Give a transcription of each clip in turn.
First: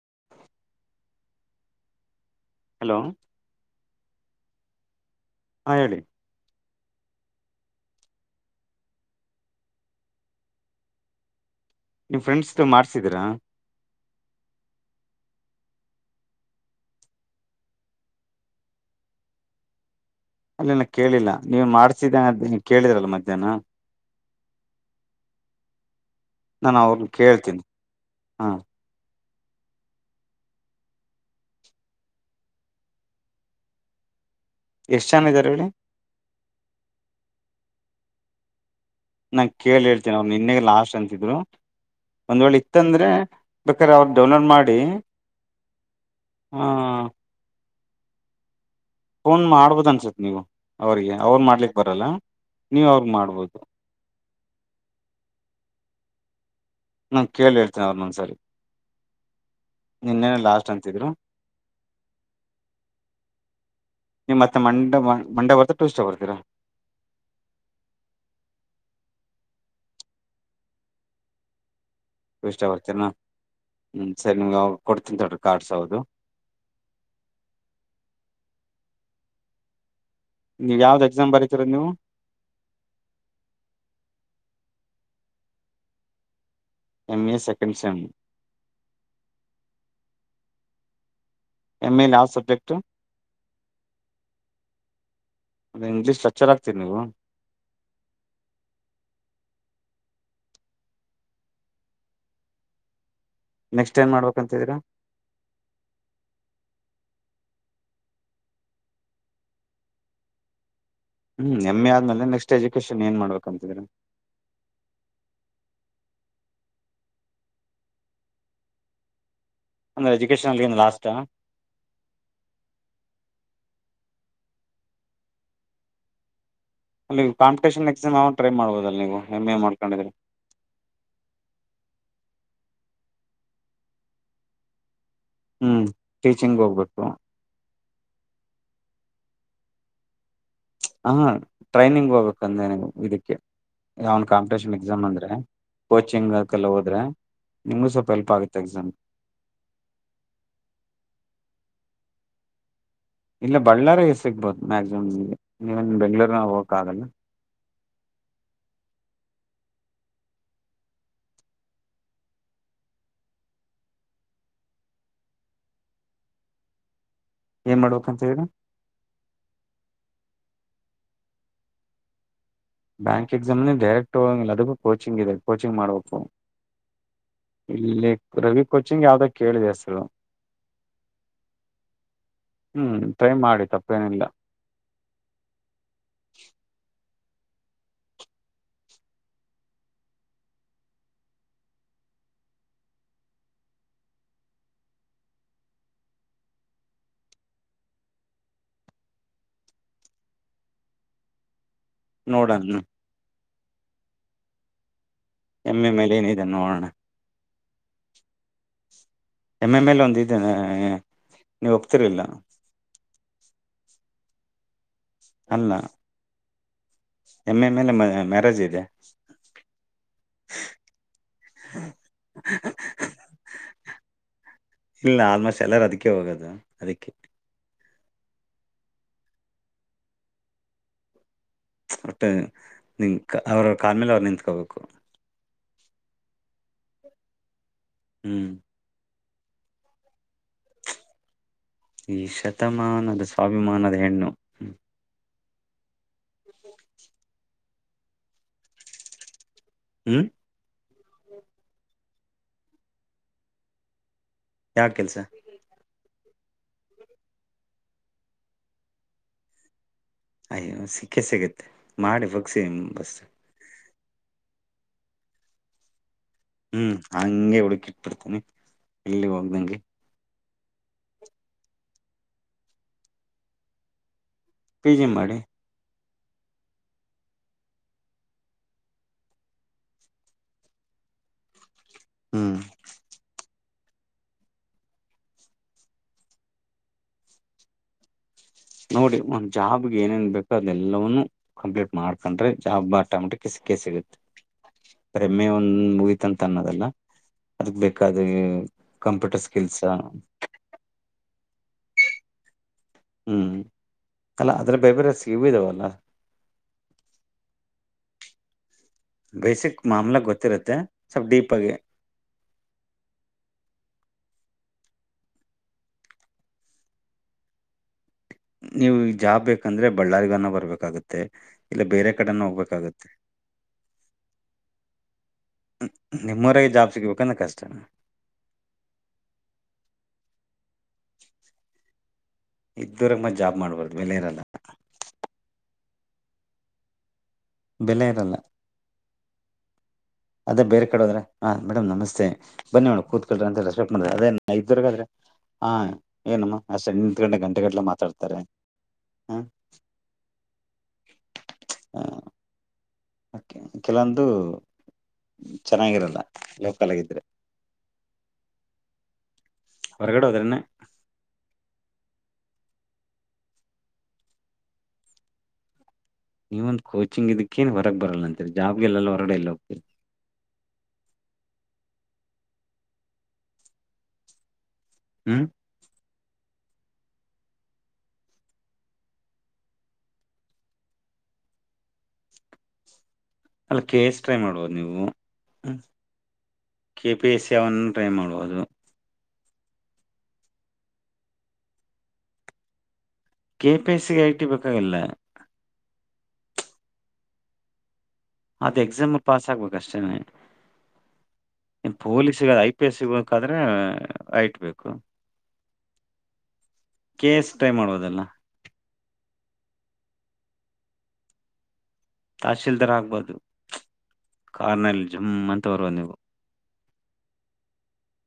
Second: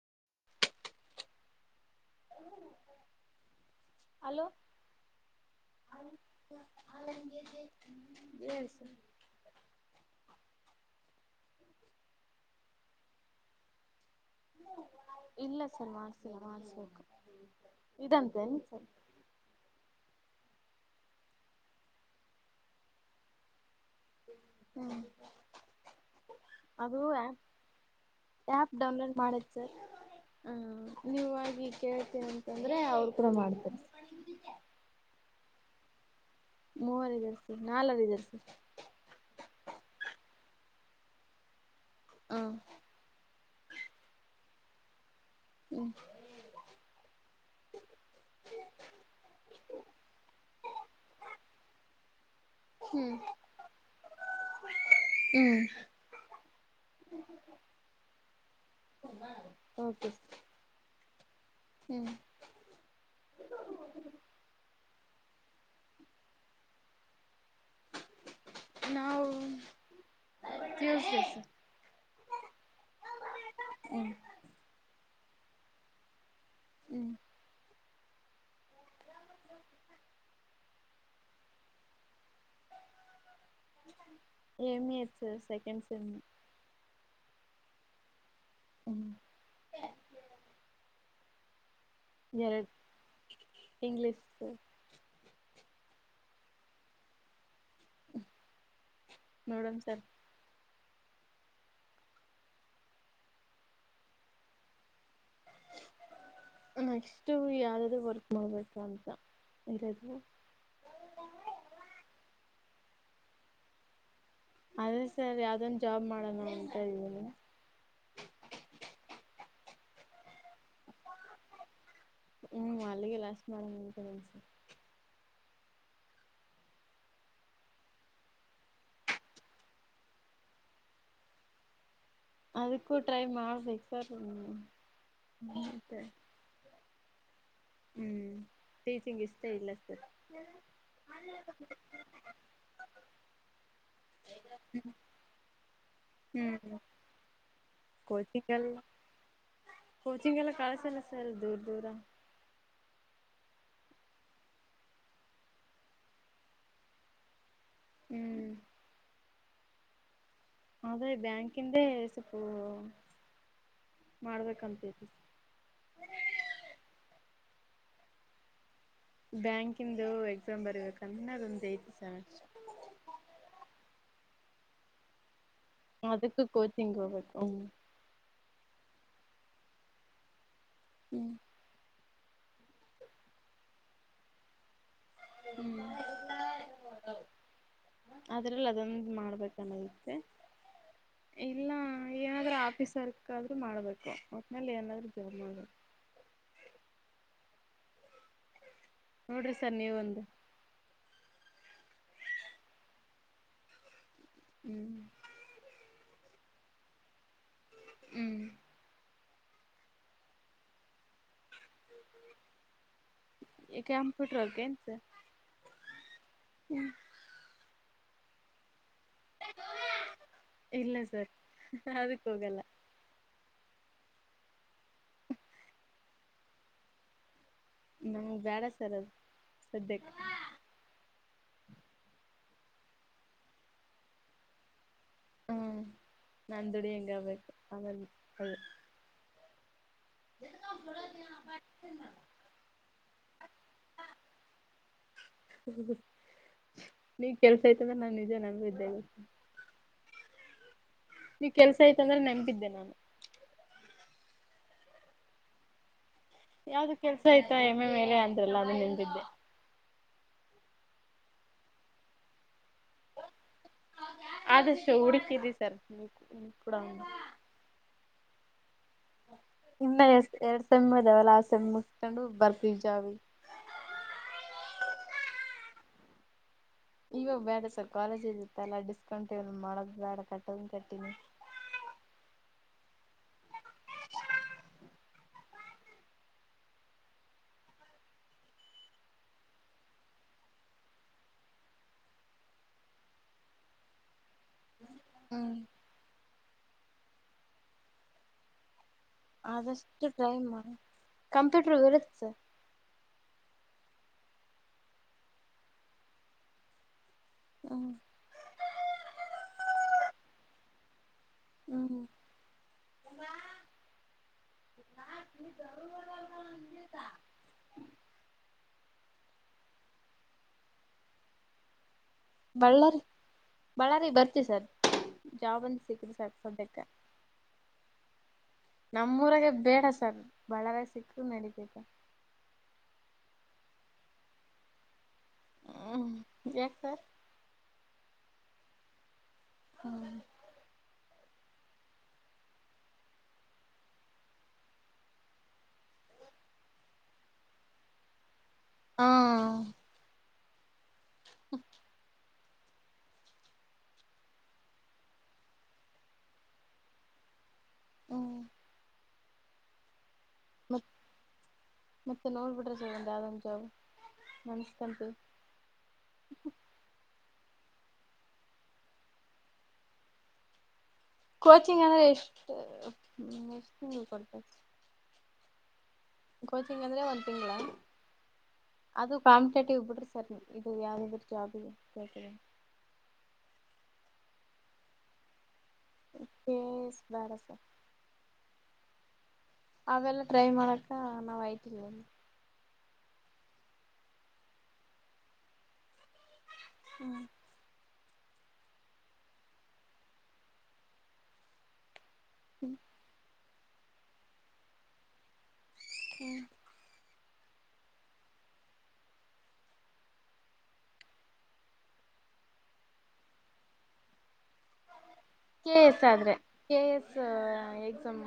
[inaudible] Hello hello ಹಾ ಹೇಳಿ? [unintelligible] ನಿಮ್ ಫ್ರೆಂಡ್ಸದು ಮಾಡಸಿದ್ರಾ? ಇಲ್ಲ ಸರ್ ಮಾಡಸಿಲ್ಲ ಮಾಡಸ್ಬೇಕ ಇದಂತೆನ್ ಸರ್? ಅಲ್ಲಲ್ಲ ಕೇಳಿಲ್ಲ ನೀವ್ ಮಾಡ್ಸಿದ [unintelligible] ಕೇಳಿದರಲ್ಲ ಮಧ್ಯಾಹ್ನ? ಹ್ಮ ನಾನು ಅದು ಅವ್ರನ್ನ ಆಪ್ ಕೇಳ್ತೀನಿ ಹಾ ಆಪ್ ಡೌನ್ಲೋಡ್ ಮಾಡೋದು ಸರ್ ಹ್ಮ ನೀವಾಗಿ ಕೇಳ್ತೀನ ಅಂತಂದ್ರೆ ಅವ್ರ ಕೂಡ ಮಾಡ್ತಾರೆ. ಎಷ್ಟ ಜನ ಇದಾರೆ ಹೇಳಿ? ಮೂವಾರ್ ಇದಾರೆ ಸರ್ ನಾಲರ್ ಇದಾರೆ ಸರ್. ನಾನು ಕೇಳ್ ಹೇಳ್ತೇನಿ ಅವ್ರು ನೆನ್ನೆಗೆ ಲಾಸ್ಟ ಅಂತಿದ್ರು ಹಾ ಒಂದ್ ವೇಳಿ [unintelligible] ಬೇಕಾದ್ರೆ ಅವ್ರು ಡೌನ್ಲೋಡ್ ಮಾಡಿ ಹ್ಮ ಹಾ ಫೋನ್ ಮಾಡ್ಬೋದು ಅನ್ಸತ್ ನೀವು ಅವ್ರಿಗೆ ಅವ್ರು ಮಾಡ್ಲಿಕ್ ಬರಲ್ಲ ನೀವು ಅವ್ರಿಗೆ ಮಾಡ್ಬೋದು. ಹ್ಮ ನಾ ಕೇಳ ಹೇಳ್ತೇನೆ ಅವರನ್ನೊಂದ ಸರಿ ಓಕೆ ಲಾಸ್ಟ್ ಅಂತಿದ್ರು ಹ್ಮ್ ನೀಮ್ಮ್ತ್ತೆ ಮಂಡೆ ಮಂಡ ಬರ್ತ ಟೂರ್್ಟ್ ಬರ್ೀರಾ ನಾವು ್ಯೂಸ್ಸ್ ಇಷ್ಟ ಬರ್ತೀರನಾ ಹಞ ಹ್ಮ್ ಸರಿ ನಿಮ್ಗೆ ಕೊಡ್ತೀನಿ ತಡ್ರಿ ಕಾರ್ಡ್ಸ್ ಹೌದು ಹ್ಮ್ ನೀವು ಯಾವ್ದ ಎಕ್ಸಾಮ್ ಬರೀತಿರದು ನೀವು ಎಮ ಸ ಸೆಕೆ್ ಸಮ ಎಂ ಎ ಸೆಕೆಂಡ್ ಸೆಮರ್ ಹ್ಮ್ ಎಮ ಎ ಲ ಆ ಎರಡು ಸಬ್ಜೆಕ್ಟ್ ಇಂಗ್ಲೀಷ್ ಸರ್ ಇಂಗ್ೀ್ಕ್ಚರ್ ಆಗ್ತೀರಿ ನೀವು ನೋಡೋಣ ಸರ್ ನೆಕ್ಸ್ಟ್ ಏನ್ ಮಾಡ್ಬೇಕ ಅಂತಿದೀ ನೆಕ್ಸ್ಟ್ ಯಾವ್ದಾದ್ ವರ್ಕ್ ಮಾಡ್ಬೇಕು ಅಂತ ಹೇಳರು ಹ್ಮ್ ಎ್ ಎ ಆದ್ಮೇಲೆ ನೆಕ್ಸ್ಟ್ ಎಜುಕೇಶನ್ ಏನ್ ಮಾಡ್ಬೇಕ ಅಂತಿದ್ರಿ ಅದೇ ಸರ್ ಯಾವ್ದನ್ ಜಾಬ್ ಮಾಡೋಣ ಅಂತ ಇದೀಿ ಅಂದ್ರ ಎಜುಕೇಶನ್ ಅಲ್ಲಿನ್ ಲಾಸ್ಟ್ ಹ್ಮ್ ಅಲ್ಲಿಗೆ ಲಾಸ್ಟ್ ಮಾಡ ನಿತನ್ಸ ಅಲ್ಲಿ ಕಂಪಿಟೇನ್ ಎಕ್ಸ್ ಯಾವ ಟ್ರೈ ಮಾಡಬೋುದ ಅ ನೀವು ಎಮ್ ಎ ಮಾಡ್ಕೊಂಡಿದ್ರೆ ಅದಕ್ಕೂ ಟ್ರೈ ಮಾಡ್ಬೇಕು ಸರ್ ಹ್ಮ್ ಟೀಚಿಂಗ್ ಹೋಗ್ಬೇಕು ಹ್ಮ್ ಟೀಚಿಂಗ್ ಇಷ್ಟೇ ಇಲ್ಲ ಸರ್ ಹಾ ಟ್ರೈನಿಂಗ್ ಹೋಗ್ಬೇಕಂದ್ರೆ ನೀವು ಇದಕ್ಕೆ ಯಾವನ್ ಕಾಂಪಿಟೇಷನ್ ಎಕ್ಸಾಮ್ ಅಂದ್ರೆ ಕೋಚಿಂಗ್ಕೆಲ್ಲ ಹ್ಮ್ ಹೋದ್ರೆ ನಿಮಗೂ ಸ್ವಲ್ಪಲ್ಪ್ ಕೋಚಿಂಗ್ ಆಗುತ್ತೆ ಎಲ್ಲ ಎಕ್ಮ್ ಕೋಚಿಂಗ್ ಎಲ್ಲ ಕಳ್ಸಲ್ಲ ಸರ್ ದೂರ ದೂರ ಇಲ್ಲ ಬಳ್ಳಾರಿ ಸಿಗ್ಬಹುದು ಮ್ಯಾಕ್ಸಿಮಮ್ ನಿಮಗೆ ಇವನ್ ಬೆಂಗಳೂರ್ ನ ಹೋಗಕ್ ಆಗಲ್ಲ ಹ್ಮ್ ಆದ್ರೆ ಬ್ಯಾಂಕಿಂದೆ ಸ್ವಲ್ಪ ಮಾಡ್ಬೇಕಂತತಿ ಏನ್ ಮಾಡ್ಬೇಕ ಅಂತ ಹೇಳ್ರಿ ಬ್ಯಾಂಕಿಂದು ಎಕ್ಸಾಮ್ ಬರ್ಬೇಕಂದೊಂದ ಐತಿ ಸೆರ್ ಬ್ಯಾಂಕ್ ಎಕ್ಸಾಮ್ನ ಡರೆಕ್ಟ್ ಹೋಗಂಗ ಅದಕ್ಕ ಕೋಿಂಗ್ ಇದೆ ಕೋಚಿಂಗ್ ಮಾಡ್ಬೇಕು ಅದಕ್ಕೂ ಕೋಚಿಂಗ್ ಹೋಗ್ಬೇಕು ಹ್ಮ್ ಇಲ್ಲಿ ರವಿ ಕೋಚಿಂಗ್ ಯಾವ್ದ ಕೇಳಿದೆ ಹೆಸರು ಹ್ಞೂ ಹ್ಮ್ ಟ್ರೈ ಮಾಡಿ ತಪ್ಪೇನಿಲ್ಲ ಹ್ಮ್ ಅದ್ರಲ್ಲಿ ಅದೊಂದು ಮಾಡ್ಬೇಕನ್ನಯತೆ ಇಲ್ಲ ಏನಾದ್ರೂ ಆಫೀಸ್ ವರ್ಕ್ ಆದ್ರರು ಮಾಡ್ಬೇಕು ಒಟ್್ಮೇಲೆ ಏನಾದ್ರು ಜವಾ ಮಾಡಬೇಕು ನೋಡ್ರಿ ಸರ್ ನೀವ ಒಂದು ನೋಡಣ ಹ್ಮ್ ಎಮ್ಮೆ ಮೇಲೆ ಏನಿದೆ ನೋಡೋಣ ಹ್ಮ್. ಎಮ್ ಎಮ್ ಎಲ್ ಒಂದು ಇ ನೀವು ಹೋಗ್ತೀರಲ್ಲ ಯಾಕೆ ಸರ್ ಕಂಪ್ಯೂಟರ್ ಅಲ್ಲ ಎಮ್ ಮೇಲೆ ಮ ಮ್ಯಾರೇಜ್ ಇದೆ ಇಲ್ಲ ಸರ್ ಅದಕ್ಕ ಹೋಗಲ್ಲ ಇಲ್ಲ ಆಲ್ಮೋಸ್ಟ್ ಎಲ್ಲರೂ ಅದಕ್ಕೆ ಹೋಗೋದು ಅದಕ್ಕೆ ಹ್ಮ್ ಬೇಡ ಸರ್ ಅದು ಸದ್ಯಕ್ಕೆ. ಒಟ್ಟೆ ನಿ ಅವ್ರ ಕಾಲ ಮೇಲೆ ಅವ್ರು ನಿಂತ್ಕೋಬೇಕು ಹ್ಮ್ ನಾನು ದುಡಿಯನ್ ಆಗಬೇಕು ಆಮೇಲೆ ಹ್ಮ್ ಅದು [unintelligible] ಈ ಶತಮಾನ ಅದ ಸ್ವಾಭಿಮಾನ ಹೆಣ್ಣು. ನೀ ಕೆಳ್ ಸೈತ ಅಂದ್ರೆ ನಾನು ನಿಜ ಹ್ಮ್. ನೀವ ಕೆಲಸ ಯ್ತ ಅಂದ್ರೆ ನೆನಪಿದ್ದೆ ನಾನು. ಯಾವ ಕೆಲಸ ಯಾವ್ದು ಕೆಲ್ಸ ಆಯ್ತಾ ಎಮ್ಮೆ ಮೇಲೆ ಅಂದ್ರಲ್ಲ ಅದು ನಂಬಿದ್ದೆ ಅಯ್ಯೋ ಸಿಕ್ಕೇ ಸಿಗುತ್ತೆ ಮಾಡಿ ಮುಗ್ಸಿ [unintelligible] ಆದಷ್ಟು ಹುಡುಕಿದಿ ಸರ್. ಹ್ಮ್ ಕೂಡ ಹಂಗೆ ಹುಡುಕಿ ಇಟ್ ಬಿಿಡ್ತೇನಿ ಎಲ್ಲಿ ಹೋಗ್ದಂಗೆ. ಇ ಎಷ್ಟ ಎರಡ್ ಸೆಮ್ಮಿ ಅದಾವಲ್ಲ ಆ ಸೆಮ್ಮಿ ಮುಗಿಸಿಕೊಂಡು ಜಾಬಿ ಬರ್ತೀವಿ ಪಿಜಿ ಮಾಡಿ ಇವಾಗ ಬೇಡ ಸರ್ ಕಾಲೇಜ ಇ ಇತ್ತಲ್ಲ ಡಿಸ್ಕೌಂಟ್ ಏ ಮಾಡೋದು ಬೇಡ ಕಟ್ಟೋದನ್ ಕಟ್ಟಿನಿ ಹ್ಮ್. ನೋಡಿ ಒಂದ್ ಜಾಬ್ಗೆ ಏನೇನ್ ಬೇಕದೆ ಎಲ್ಲವವನ್ನು ಕಂಪ್ಲೀಟ್ ಮಾಡ್ಕೊಂಡ್ರೆ ಜಾಬ್ ಆಟಮಿಟಕ್ಕೆ ಸಿಕ್ಕ ಸಿಗುತ್ತೆ. ಎಂ ಹ್ಮ್ ಒಂದ್ ಮುಗತಂತ ಅನ್ನೋದಲ್ಲ ಅದಕ್ ಬೇಕಾದ ಕಂಪ್ಯೂಟರ್ ಸ್ಕಿಲ್ಸ್ ಆದಷ್ಟು ಟ್ರೈ ಮಾಡಿ ಕಂಪ್ಯೂಟರ್ ಬರುತ್ತೆ ಸರ್ ಹ್ಞೂ ಅಲ್ಲ ಅದ್ರ ಬೇರೆ ಬೇರೆ ಸಿವ ಇದಾವಲ್ಲ ಹ ಬೇಸಿಕ್ ಮಾಮಲ ಗೊತ್ತಿರುತ್ತೆ ಸ್ವಲ್ಪ ಡೀಪ್ ಆಗಿ. ಅಕ್ಕ ಇಲ್ಲಿ [unintelligible] ನೀವು ಈಗ ಜಾಬ್ ಬೇಕಂದ್ರೆ ಬಳ್ಳಾರಿಗಾನ ಬರ್ಬೇಕಾಗತ್ತೆ ಇಲ್ಲ ಬೇರೆ ಕಡೆನ ಬಳ್ಳಾರಿ ಹೋಗ್ಬೇಕಾಗತ್ತೆ ಬಳ್ಳಾರಿ ಬರ್ತೀವಿ ಸರ್ ಜಾಬ್ ಒಂದ್ ಸಿಕ್ಕ್ರೆ ಸಾಕು ನಿಮ್ಮೂರಿಗೆ ಸದ್ಯಕ್ಕೆ. ಜಾಬ್ ಸಿಗಬೇಕು ಅಂದ್ರೆ ತುಂಬಾ ಕಷ್ಟ ನಮ್ಮೂಊರಾಗ ಬೇಡ ಸರ್ ಬಳ್ಳಾರಿ ಸಿಕ್ಕರು ನಡಿತೈತಿ ಇದು ಊರಾಗ ಮತ್ ಜಾಬ್ ಮಾಡಬಾರದು ಬೆಲೆ ಇರಲ್ಲ ಹ್ಮ್ ಯಾಕ್ ಸರ್ ಬೆಲೆ ಇರಲ್ಲ ಹಾ ಅದೇ ಬೇರೆ ಕಡೆೋದ್ರ ಹಾ ಮೇಡಮ ನಸ್ತೆೇ ಬನ್ನಿ ಮೇ ಕತ್ಕಲ್ರ ಅಂತ ರೆಸ್ಪೆಕ್ಟ್ ಮಾಡ ಅದೇ ನ. ಇದ್ವರ್ಗಾದ್ರೆ ಹಾ ಏನಮ್ಮ ಅಷ್ಟ ನಿಂತ್ ಗಂಟೆ ಗಂಟೆ ಗಟ್ಲೆ ಮಾತಾಡ್ತಾರೆ. ಹಾ ಹ್ಮ. ಕೆಲವೊಂದು ಚೆನ್ನಾಗಿರಲ್ಲ ಲೋಕಲ್ಗಿದ್ರೆ. ಓ. ಹೊರಗಡೆ ಹೋದರನ್ನೆ. ಹ. [inaudible] ಮತ್ತೆ ನೋಡ್ಬಿಟ್ರೆ ಸರ್ ಒಂದು ಯದೊಂದು ಜಾಬ್ ನಮಸ್ತಂತ. [unintelligible] ನೀ ಒಂದು ಕೋಚಿಂಗ್ ಇದಕ್ಕೇನ್ ಹೊರಗ್ ಬರಲ್ಲ ಅಂತತ್ರಿ ಜಾಬ್ಗೆ ಎಲ್ಲ ಹೊರಡೆಲ್ಲೋಗ್ತಿರ. ಕೋಚಿಂಗ್ ಅಂದ್ರೆ ಎಷ್ಟು ಎಷ್ಟು ತಿಂಗಳು ಕೊಡ್ತ. ಹ್ಮ್. ಕೋಚಿಂಗ್ ಅಂದ್ರೆ ಒಂದ್ ತಿಂಗಳ. ಅದು ಕಾಂಪಿಟೇಟಿವ್ ಬಿಡ್ರಿ ಸರ್ ಇದು ಯಾವ್ರ ಜಾಬ್ ಕ. ಅಲ್ಲ ಕೆ ಎಸ್ ಟ್ರೈ ಮಾಡುಬವದು ನೀವು ಹ್ಞ ಕೆ ಕೆ ಪಿ ಬೇಡ ಎಸ್ ಸರ್ ಸಾವನ್. ಟ್ರೈ ಮಾಡುಬೋದು. ಅವೆಲ್ಲ ಟ್ರೈ ಮಾಡಕ ನಾವ್ ಆಯ್ತಿಲ್. ಕೆ ಪಿ ಎಸ್ಸಿಗೆ ಐ ಟಿ ಬೇಕಾಗಿಲ್ಲ. ಹ್ಮ್. ಅದು ಎಕ್ಸಾಮ್ ಪಾಸ್ ಆಗ್ಬೇಕ ಅಷ್ಟೇನೆ ಪೊಲೀಸ್ಗ ಐ ಪಿ ಎಸ್. ಹಾದ್ರೆ ಐಟ್ ಬೇಕ್. ಹ್ಮ್. ಕೆ ಎ ಎಸ್ ಟ್ರೈ ಮಾಡುಬೋದಲ್ಲ. ತಹಶೀಲ್ದಾರ್ ಆಗ್ಬಹದು. ಕೆ ಎಸ್ ನೀವು ಆದ್ರೆ ಕೆ ಎ ಎಸ್ ಎಕ್ಸಾಮ್.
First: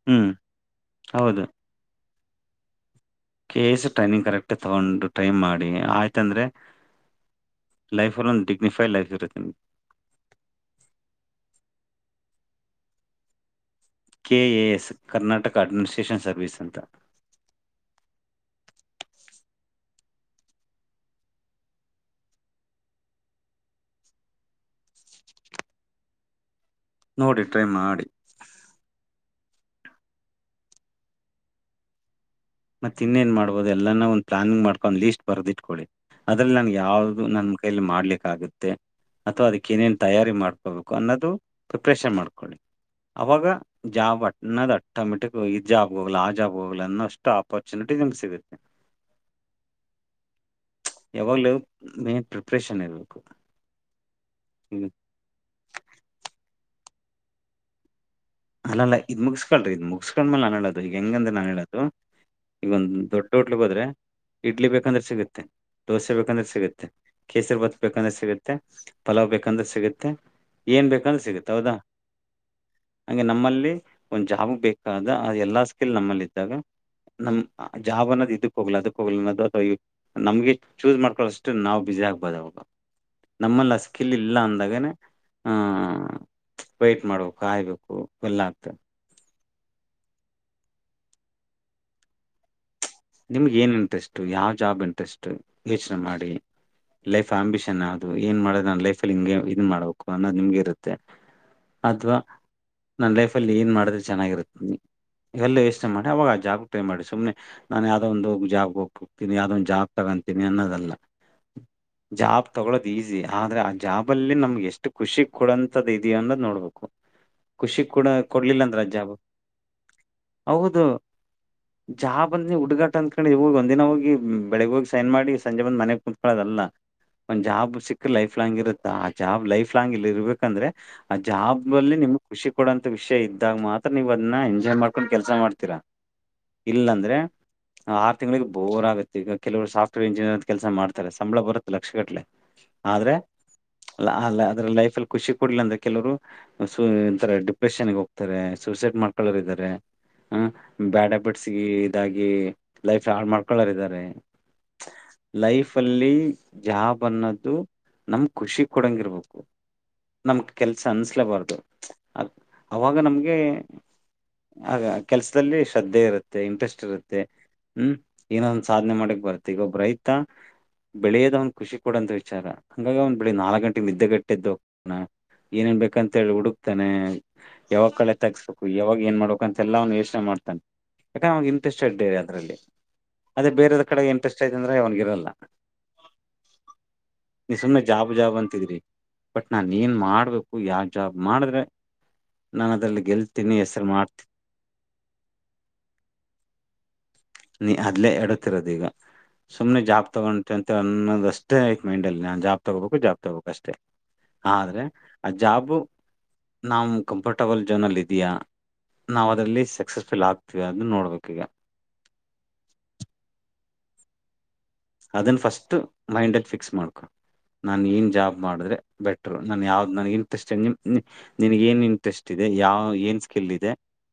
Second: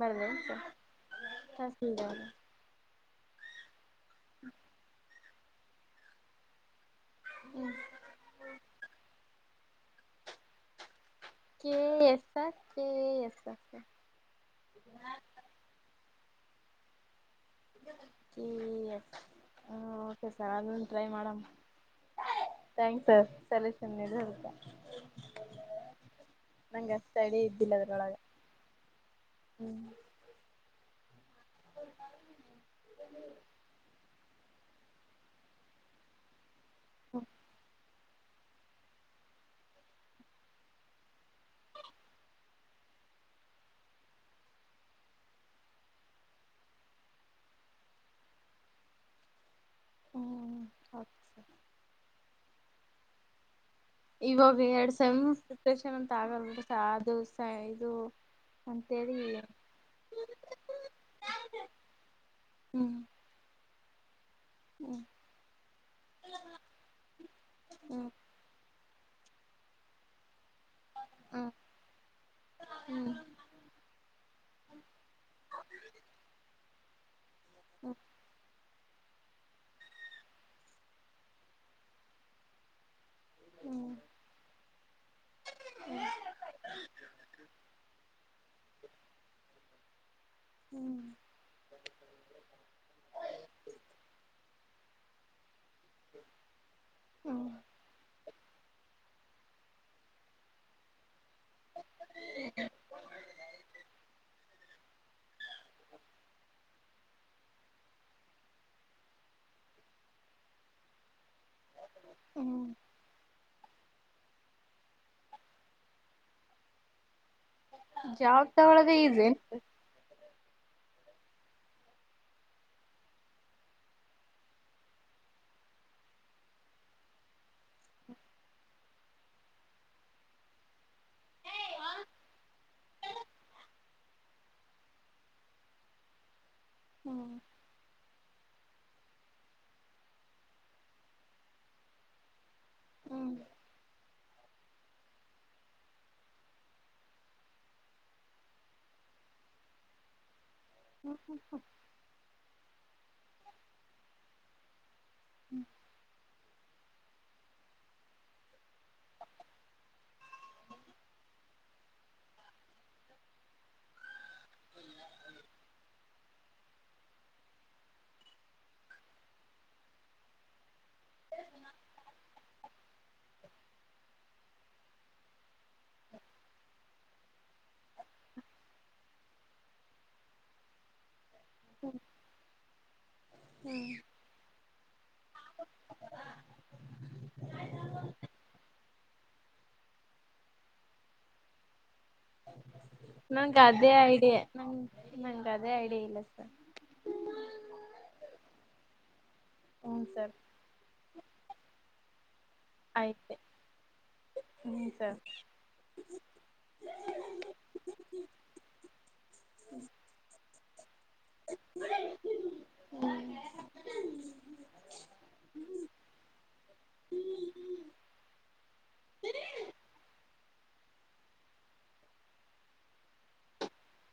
ಬರ್ದ ಹ್ಮ್ [unintelligible] ಹೌದು tehsildar. K S training correct ತಗೊಂಡು ಟ್ರೈ ಮಾಡಿ ಆಯ್ತಂದ್ರೆ. ಹ್ಮ್. ಲೈಫಲ್ಲಿ ಒಂದು ಡಿಗ್ನಿಫೈ ಲೈಫ್ ಇರುತ್ತೆ ನಿಮಗೆ. K S, K A S. K A S Karnataka administration service ಅಂತ. ಕೆ ಎ ಎಸ್ ಹ ಓಕೆ ಸರ್ ಅದೊಂದ್ ಟ್ರೈ ಮಾಡವ. Thanks sir solution ಹೇಳಿರೋದಕ್ಕ್. [inaudible] ನಂಗೆ ಅಷ್ಟ ನೋಡಿ ಐಡಿಯಾ ಟ್ರೈ ಇದ್ದಿಲ್ಲ ಮಾಡಿ ಅದ್ರೊಳಗ ಹ್ಮ್. ಹ. [inaudible] ಮತ್ತ ಇನ್ನೇನ್ ಮಾಡ್ಬಹುದು ಎಲ್ಲಾನು ಒಂದು ಪ್ಲಾನಿಂಗ್ ಮಾಡ್ಕೊಂಡ್ ಲೀಸ್ಟ್ ಬರ್ದಿಟ್ಕೊಳಿ ಅದ್ರಲ್ಲಿ ನ. ಯಾವ್ದು ನನ್ ಕೈಲಿ ಮಾಡ್ಲಿಕ್ಕಾಗುತ್. ಅಥವಾ ಅದಕ್ಕ ಏನೇನ್ ತಯಾರಿ ಮಾಡ್ಕೋಬೇಕು ಅನ್ನೋದು ಪ್ರಿಪ್ರೇಷನ್ ಮಾಡ್ಕೊಳ್ಳಿ. ಅವಾಗ ಜಾಬ್ ಅನ್ನದ್ ಆಟೋಮೆಟಿಕ್ ಈ ಜಾಬ್ ಹೋಗ್ಲ್ಲ ಆ ಜಾಬ್ ಹೋಗಲ ಅನ್ನೋ ಅಷ್ಟು. ಆಪ್ಪಾರ್ಚೆನಿಟಿ ನಿಮ್ ಸಿಗುತ್ತೆ ಹ್ಮ್ ಹೌದು ಯಾವಾಗ್ಲ ಸರ್ ಮಿಪ್. ಪ್ರ್ರೆಷನ್ ಇರ್ಬೇಕು. ಇವಾಗ ಹ್ಮ್ ಎರಡು ಸ ಪ್ರೆಷನ್ [unintelligible] ಅಂತ ಆಗಲ್ ಬಿ ಸ ಅದು ಸ ಇದು. ಅಲ್ಲಲ್ಲ ಅಂತೇಳಿ ಇದ್ ಮುಗಿಸಸ್ಕಳ್ರಿ ಇದ್ ಮುಗಸ್ಕೊಂಡ್ಮೇಲೆ ನಾನನ್ ಹೇಳೋದು ಈಗ ಹೆಂಗಂದ್ರೆ ನಾನನ್ ಹೇಳೋದು ಈಗ ಹ್ಮ್ ಒಂದು ದೊಡ್ಡ. ಹೋಟ್ಲ್ಗ್ ಹೋದ್ರೆ ಇಡ್ಲಿ ಬೇಕಂದ್ರೆ ಹ್ಮ್ ಸಿಗುತ್ತೆ. ದೋಸೆ ಬೇಕಂದ್ರೆ ಸಿಗುತ್ತೆ ಕೇಸರಿ ಭಾತ್ ಹ್ಮ್ ಬೇಕಂದ್ರೆ ಸಿಗುತ್ತೆ ಪಲಾವ್ ಬೇಕಂದ್ರೆ ಸಿಗುತ್ತೆ. ಏನ್ ಬೇಕಂದ್ರೆ ಸಿಗುತ್ತ ಹ್ಮ್ ಹೌದಾ. ಹ್ಮ್ ಹಾಂಗೆ ನಮ್ಮಲ್ಲಿ ಒಂದ್ ಜಾಬ್ ಬೇಕಾದ ಆ ಎಲ್ಲಾ ಸ್ಕಿಲ್ ನಮ್ಮಲ್ಲಿ ಇತ್ತು. [unintelligible] ನಮ ಜಾಬನದ ಇದ. ಹೋಗಲದು ಹೋಗ್ಲದು [unintelligible] ನಮ್ಗೆ ಚೂಸ್ ಮಾಡ್ಕಳಷ್ಟು ನಾವು ಬಿಸಿ ಆಗ್ಬಹದು ಅವಾಗ. ನಮ್ಮಲ್ಲಿ ಆ ಹ್ಮ್ ಸ್ಕಿಲ್ ಇಲ್ಲ ಅಂದಾಗನೇ ಹ ವೆಟ್ ಮಾಡ್ಬೇಕು ಹಾಯ್ಬೇಕು. ಓ ಪುಲಾತ್. ಹ್ಮ್ ನಿಮಗೆ ಏನ್ ಇಂಟ್ರೆಸ್ಟ್ ಯಾವ ಜಾಬ್ ಇಂಟ್ರೆಸ್ಟ್ ಯೋಚನೆ ಮಾಡಿ ಲೈಫ್ ಹ್ಮ್ ಆಂಬಿಷನ್ ಅದು. ಏನ್ ಮಾಡದು ನನ್ ಲೈಫಲ್ಲಿ ಹಿಂಗೆ ಇದ್ ಮಾಡ್ಬೇಕು ಅನ್ನೋದ ನಿಮಗೆ ಇರ್ತ. ಮತ್ತೆ ಅದು ನನ್ ಲೈಫ್ ಅಲ್ಲಿ ಏನ್ ಮಾಡದ್ರೆ ಚೆನ್ನಾಗಿರು ಎಲ್ಲ ಯೋಚನೆ ಮಾಡಿ ಅವಾಗ ಜಾಮ್ ಟೈ ಮಾಡಿ ಸುಮ್ಮನೆ. ನಾನ ಯಾವ್ದೊ ಒಂದು ಜಾಬ್ಗ್ ಹೋಗ್ತನಿ ಅದೊಂದು ಜಾಬ್ ತಗೊಂತೀನಿ ಅನ್ನೋದಲ್ಲ. ಜಾಬ್ ಹ್ಮ್ ತಗೊಳೋದು ಈಜಿ. ಆದ್ರೆ ಆ ಜಾಬ್ ಲ್ಲಿ ನಮ್ಗೆ ಎಷ್ಟು ಖುಷಿ ಕೊಡಂತದ್ದ ಇದೆಯ ಅನ್ನೋದ ನೋಡ್ಬೇಕು. ಖುಷಿ ಕೂಡ ಜಾಬ್ ಕೊಡ್ಲಿಲ್ಲ ಅಂದ್ರ ಆ ತಗೊಳೋದೇ ಜಾಬ್ ಈಸೇನ್ ಹೌದು ಜಾಬ್. ಬಂದ್ ಹುಡುಗಾಟ ಅನ್ಕಂಡಿ ಹೋಗಿ ಒಂದ ದಿನ ಹೋಗಿ ಬೆಳಗ್ ಹೋಗಿ ಸೈನ್ ಮಾಡಿ ಸಂಜೆ ಬಂದ ಮನೆಗ್ ಕುಂತ್ಕೊಳದಲ್ಲ. ಒಂದ್ ಜಾಬ್ ಸಿಕ್ಕ ಲೈಫ್ ಲಾಂಗ್ ಇರುತ್ತ ಆ ಜಾಬ್ ಲೈಫ್ ಲಾಂಗ್ ಇಲ್ಲಿ ಇರ್ಬೇಕಂದ್ರೆ. ಆ ಜಾಬ್ ಅಲ್ಲಿ ನಿಮ್ಗ ಖುಷಿ ಕೊಡುವಂತ ವಿಷಯ ಇದ್ದಾಗ ಮಾತ್ರ ನೀವ್ ಅದನ್ನ ಎಂಜಾಯ್ ಮಾಡ್ಕೊಂಡ್ ಕೆಲ್ಸ ಮಾಡ್ತೀರಾ. ಇಲ್ಲಂದ್ರೆ. ಹ್ಮ್ ಆರು ತಿಂಗಳಿಗೆ ಬೋರ್ ಆಗುತ್ತ ಈಗ ಕೆಲವರು ಸಾಫ್ಟವೇರ್ ಇಂಜಿನಿಯರ್ ಕೆಲಸ ಮಾಡ್ತಾರೆ ಸಂಬಳ ಬರುತ್ತೆ ಲಕ್ಷ ಕಟ್ಟಲೆ. ಆದ್ರೆ ಹ್ಮ್ ಅ ಅದ್ರ ಲೈಫಲ್ಲಿ ಖುಷಿ ಕೊಡ್ಲಿಲ್ಲ ಅಂದ್ರೆ ಕೆಲವರು. [unintelligible] ಡಿಪ್ರೆಷನ್ಗೆ ಹೋಗ್ತಾರೆ ಸೂಸೈಡ್ ಮಾಡ್ಕಳೋರ್ ಇದಾರೆ ಹ. ಬ್ಯಾಡ್ ಹ್ಯಾಬಿಟ್ಸ್ ಗೆ ಇದಾಗಿ ಲೈಫ್ ನ ಹಾಳ್ ಮಾಡ್ಕಳರಿದ್ದಾರೆ. ಲೈಫ್ ಅಲ್ಲಿ ಜಾಬ್ ಅನ್ನೋದು ನಮ್ ಖುಷಿ ಕೊಡಂಗಿರ್ಬೇಕು. ನಮ್ಗ ಕೆಲಸ ಅನ್ನಿಸಲೇಬಾರ್ದು ಅವಾಗ ನಮಗೆ. ಆಗ ಕೆಲ್ಸದಲ್ಲಿ ಶ್ರದ್ಧೆ ಇರುತ್ತೆ ಇಂಟ್ರೆಸ್ಟ್. ಸ್ಟ್ ಇರುತ್ತೆ ಹ್ಮ್ ಏನೊಂದು ಸಾಧನೆ ಮಾಡಕ್ ಬರುತ್ತೆ ಈಗ ಒಬ್ ರೈತ. ಬೆಳೆಯೋದ ಅವ್ನ ಖುಷಿ ಕೊಡಂತ ವಿಚಾರ ಹಂಗಾಗಿ ಅವ್ ಬೆಳಿಗ ನಾಲ್ಕ ಗಂಟೆಗೆ ನಿದ್ದೆಗೆಟ್ಟ ಎದ್ದು ಹೋಗತಾನೆ. ಏನೇನ ಬೇಕಂತ ಹೇಳಿ ಹುಡುಕ್ತನೆ. ಯಾವಾಗ ಕಳೆ ತಗಸ್ಬೇಕು ಯಾವಾಗ ಏನ್ ಮಾಡ್ಬೇಕು ಅಂತೆ ಎಲ್ಲ ವನ್ನು ಯೋಚನೆ ಮಾಡ್ತಾನೆ ಯಾಕ [unintelligible] ಇಂಟ್ರೆಸ್ಟಂಡ್ ಇದೇ ಅದ್ರಲ್ಲಿ ಅದೇ ಬೇರೆೆಯದ್ರ ಕಡೆಗೆ ಇಂಟ್ರೆಸ್ಟ್ ಐತ ಅಂದ್ರೆ ಅವನಗ ಇರಲ್ಲ. ನೀ ಸುಮ್ನೆ ಜಾಬ್ ಜಾಬ್ ಅಂತಿದ್ರಿ. ಬಟ್ ನಾನು ಏನ್ ಮಾಡ್ಬೇಕು ಯಾ ಜಾಬ್ ಮಾಡಿದ್ರೆ ನಾನು ಅದ್ರಲ್ಲಿ ಗೆಲ್ತೀನಿ ಹೆಸರು ಮಾಡ್ತಿ ನಂಗ ನಂಗ ಅದೇ ಐಡಿಯಾ ಇಲ್ಲ ಸರ್. ನೀ ಅದಲೇ ಎಡ್ವತಿರೋದ ಈಗ ಸುಮ್ನೆ ಹ್ಞೂ ಜಾಬ್ ಸರ್ ತಗೊಂತಿ ಅ [unintelligible] ಅನ್ನೋದಷ್ಟೇ [unintelligible] ನಾನ್ ಜಾಬ್. ತಗೋಬೇಕು ಜಾಬ್ ಆಯ್ತೆ ತಗೋಬೇಕು ಅಷ್ಟೆ ಆದ್ರೆ ಹ್ಞೂ ಸರ್ ಆ ಜಾಬು. ನಾವು ಕಂಫರ್ಟಬಲ್ ಝೋನಲ್ಲಿ ಇದ್ದಿಯಾ. ನಾವು ಅದರಲ್ಲಿ ಸೆಕ್ಸಸ್ಫುಲ್ ಆಗ್ತಿವ ಅದನ್ನ ನೋಡ್ಬೇಕು ಈಗ. [unintelligible] ಅದನ್ ಫಸ್ಟ್ ಮೈಂಡ್ ಅಲ್ಲಿ ಫಿಕ್ಸ್ ಮಾಡ್ಕೊ. ನಾನ ಏನ್ ಜಾಬ್ ಮಾಡಿದ್ರೆ ಬೆಟರು ನನ್ ಯಾವ್ದ್ ನನ್ಗಿನ [unintelligible] ನಿಮ್ ನಿನ್ಗೆ ಏನ್ ಇಂಟ್ರೆಸ್ಟ್ ಇದೆ ಯಾವ ಏನ್ ಸ್ಕಿಲ್ ಇದೆ.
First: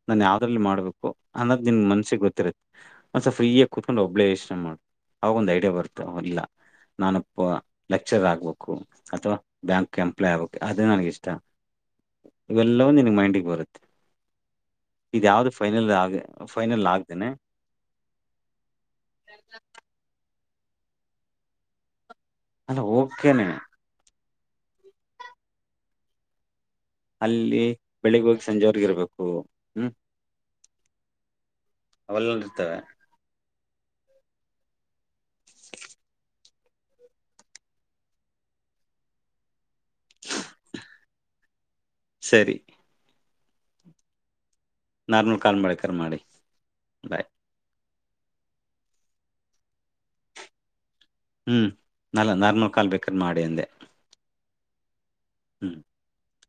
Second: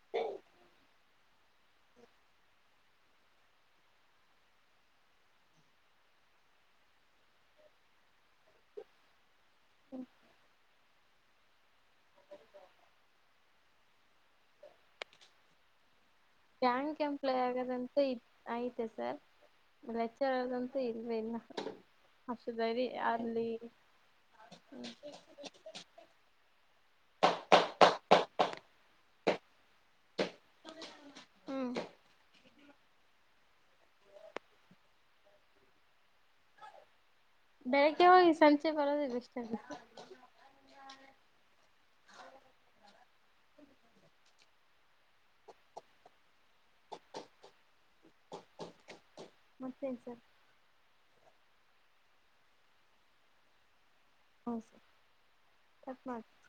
ನಾನ್ ಯಾವ್ದ್ರಲ್ಲಿ ಮಾಡ್ಬೇಕು ಅನ್ನದ್ ನಿನ್ ಮನ್ಸಿಗೆ ಗೊತ್ತಿರತ್ತೆ. ಒಂದ್ಸಪ್ ಫ್ರೀ ಯಾಗಿ ಕುತ್ಕೊಂಡು ಒಬ್ಬಳೆ ಯೋಚನೆ ಮಾಡ್ ಅವಾಗ ಒಂದು ಐಡಿ ಡಿಯಾ ಬರ್ತಾವ ಇಲ್ಲ ನಾನಪ್ಪ ಲೆಕ್ಚರ್ ಆಗ್ಬೇಕು ಅಥವಾ. ಬ್ಯಾಂಕ್ ಎಂಪ್ಲಾಯ್ ಆಗ್ಬೇಕ ಅದೇ ನನ್ಗ ಇಷ್ಟ ಇವೆಲ್ಲವೂ ನಿನಗ ಮೈಂಡಿಗೆ ಬರುತ್ತೆ. ಯಾವ್ದ್ ಫೈನಲ್ ಆಗ. ಫೈನಲ್ ಗ್ಯಾಂಗ್ಕ್ ಆಗ್ದೇನೆ ಎಂಪ್ಲೈ ಆಗದಂತ ಇ ಆಯ್ತ ಸರ್ ಲೆಚ್ಚರ್ ಆದಂತೂ ಇಲ್ವೇ ಇಲ್ಲ ಅಲ್ಲ ಹಸಿದರಿೀ ಅಲಿ ಓಕೆನೆ ಅಲ್ಲಿ ಬೆಳಿಗ್ ಹೋಗಿ ಸಂಜೆವರ್ಗ ಇರ್ಬೇಕು ಹ್ಮ್ ಹ್ಮ್ ಅವಲ್ಲಲ್ಲಿ ಇರ್ತವೆ ಬೆಳಗ್ಗೆ ಹೋಗಿ ಸಂಚೆ ಬರೋದು ಎಷ್ಟಲ್ಲ ಸರಿ ನಾರ್ಮಲ್ ಕಾಲ್ ಮಾಡಕರ್ ಮಾಡಿ ಬಾಯ್ ಮತ್ತೆ ಸರ್ ಹ್ಮ್ ನಲ್ಲ ನಾರ್ಮಲ್ ಕಾಲ್ ಬೇಕಾದ್ರೆ ಮಾಡಿ ಅಂದೆ ಹೌ ಸರ್ ಹ್ಞೂ [inaudible] ಚತ್ ಮಾಡ [inaudible]